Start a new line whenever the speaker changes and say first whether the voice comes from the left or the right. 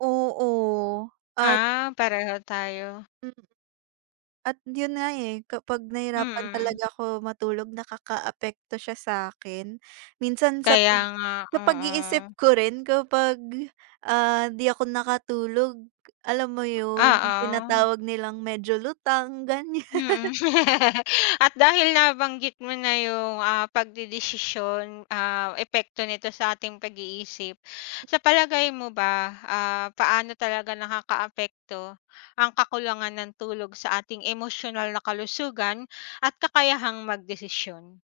right: Oo at
left: Ah, pareho tayo.
right: Mm. At yun nga, eh, kapag nahirapan
left: Mm.
right: talaga ko matulog nakakaapekto siya sa'kin minsan sa
left: Kaya
right: pag
left: nga,
right: sa pag-iisip
left: oo.
right: ko rin kapag, ah, di ako nakatulog alam mo yun yung
left: Oo.
right: tinatawag nilang medyo lutang, ganyan.
left: Mm. At dahil nabanggit mo na yung ah pagdedesisyon, ah, epekto nito sa ating pag-iisip sa palagay mo ba, ah, paano talaga nakakaapekto ang kakulangan ng tulog sa ating emosyonal na kalusugan at kakayahang magdesisyon?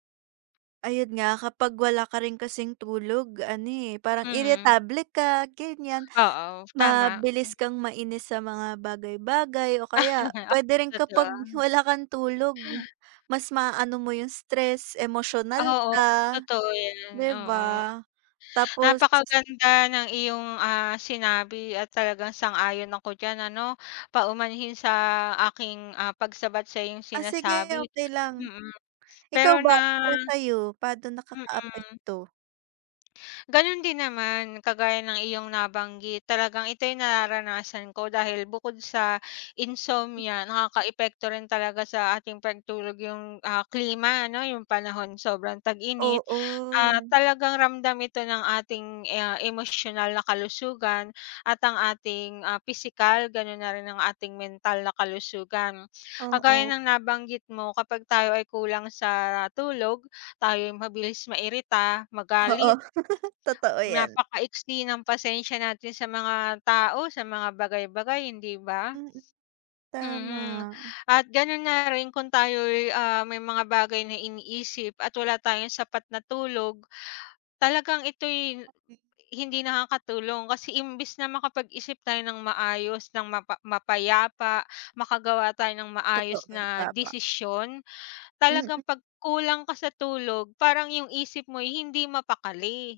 right: Ayun nga kapag wala ka rin kasing tulog ano, eh, parang
left: Mhm.
right: iritable ka, ganyan
left: Oo, tama,
right: mabilis
left: mm.
right: kang mainis sa mga bagay-bagay o kaya
left: Oo.
right: pwede rin kapag
left: totoo.
right: wala kang tulog mas maano mo yung stress emosyonal
left: Oo
right: ka,
left: totoo yan,
right: di
left: oo.
right: ba? Tapos
left: Napakaganda ng iyong, ah, sinabi at talagang sang-ayon ako diyan ano paumanhin sa aking, ah, pagsabat sa iyong
right: Ah, sige
left: sinasabi,
right: okey lang.
left: mm,
right: Ikaw
left: pero
right: ba,
left: nga
right: para sa'yo paano
left: Mm.
right: nakakaapekto?
left: Ganun din naman kagaya ng iyong nabanggit talagang ito'y nararanasan ko dahil bukod sa insomnia nakakaapekto rin talaga sa ating pagtulog yung, ah, klima ano yung panahon sobrang tag-init ah
right: Oo.
left: talagang ramdam ito ng ating, ah, emosyonal na kalusugan at ang ating ah pisikal ganun na rin ang ating mental na kalusugan. Kagaya
right: Oo.
left: ng nabanggit mo kapag tayo ay kulang sa tulog tayo'y mabilis mairita
right: Oo,
left: magalit.
right: totoo yan.
left: Napaka-iksi ng pasensya natin sa mga tao sa mga bagay-bagay, hindi ba?
right: Mm,
left: Mm,
right: tama.
left: at ganun na rin kung tayo'y, ah, may mga bagay na iniisip at wala tayong sapat na tulog talagang ito'y hindi nakakatulong kasi imbis na makapag-isip tayo ng maayos ng mapa mapayapa makagawa tayo ng
right: Totoo,
left: maayos na
right: tama.
left: desisyon
right: Mm.
left: talagang pag kulang ka sa tulog parang yung isip mo'y hindi mapakali.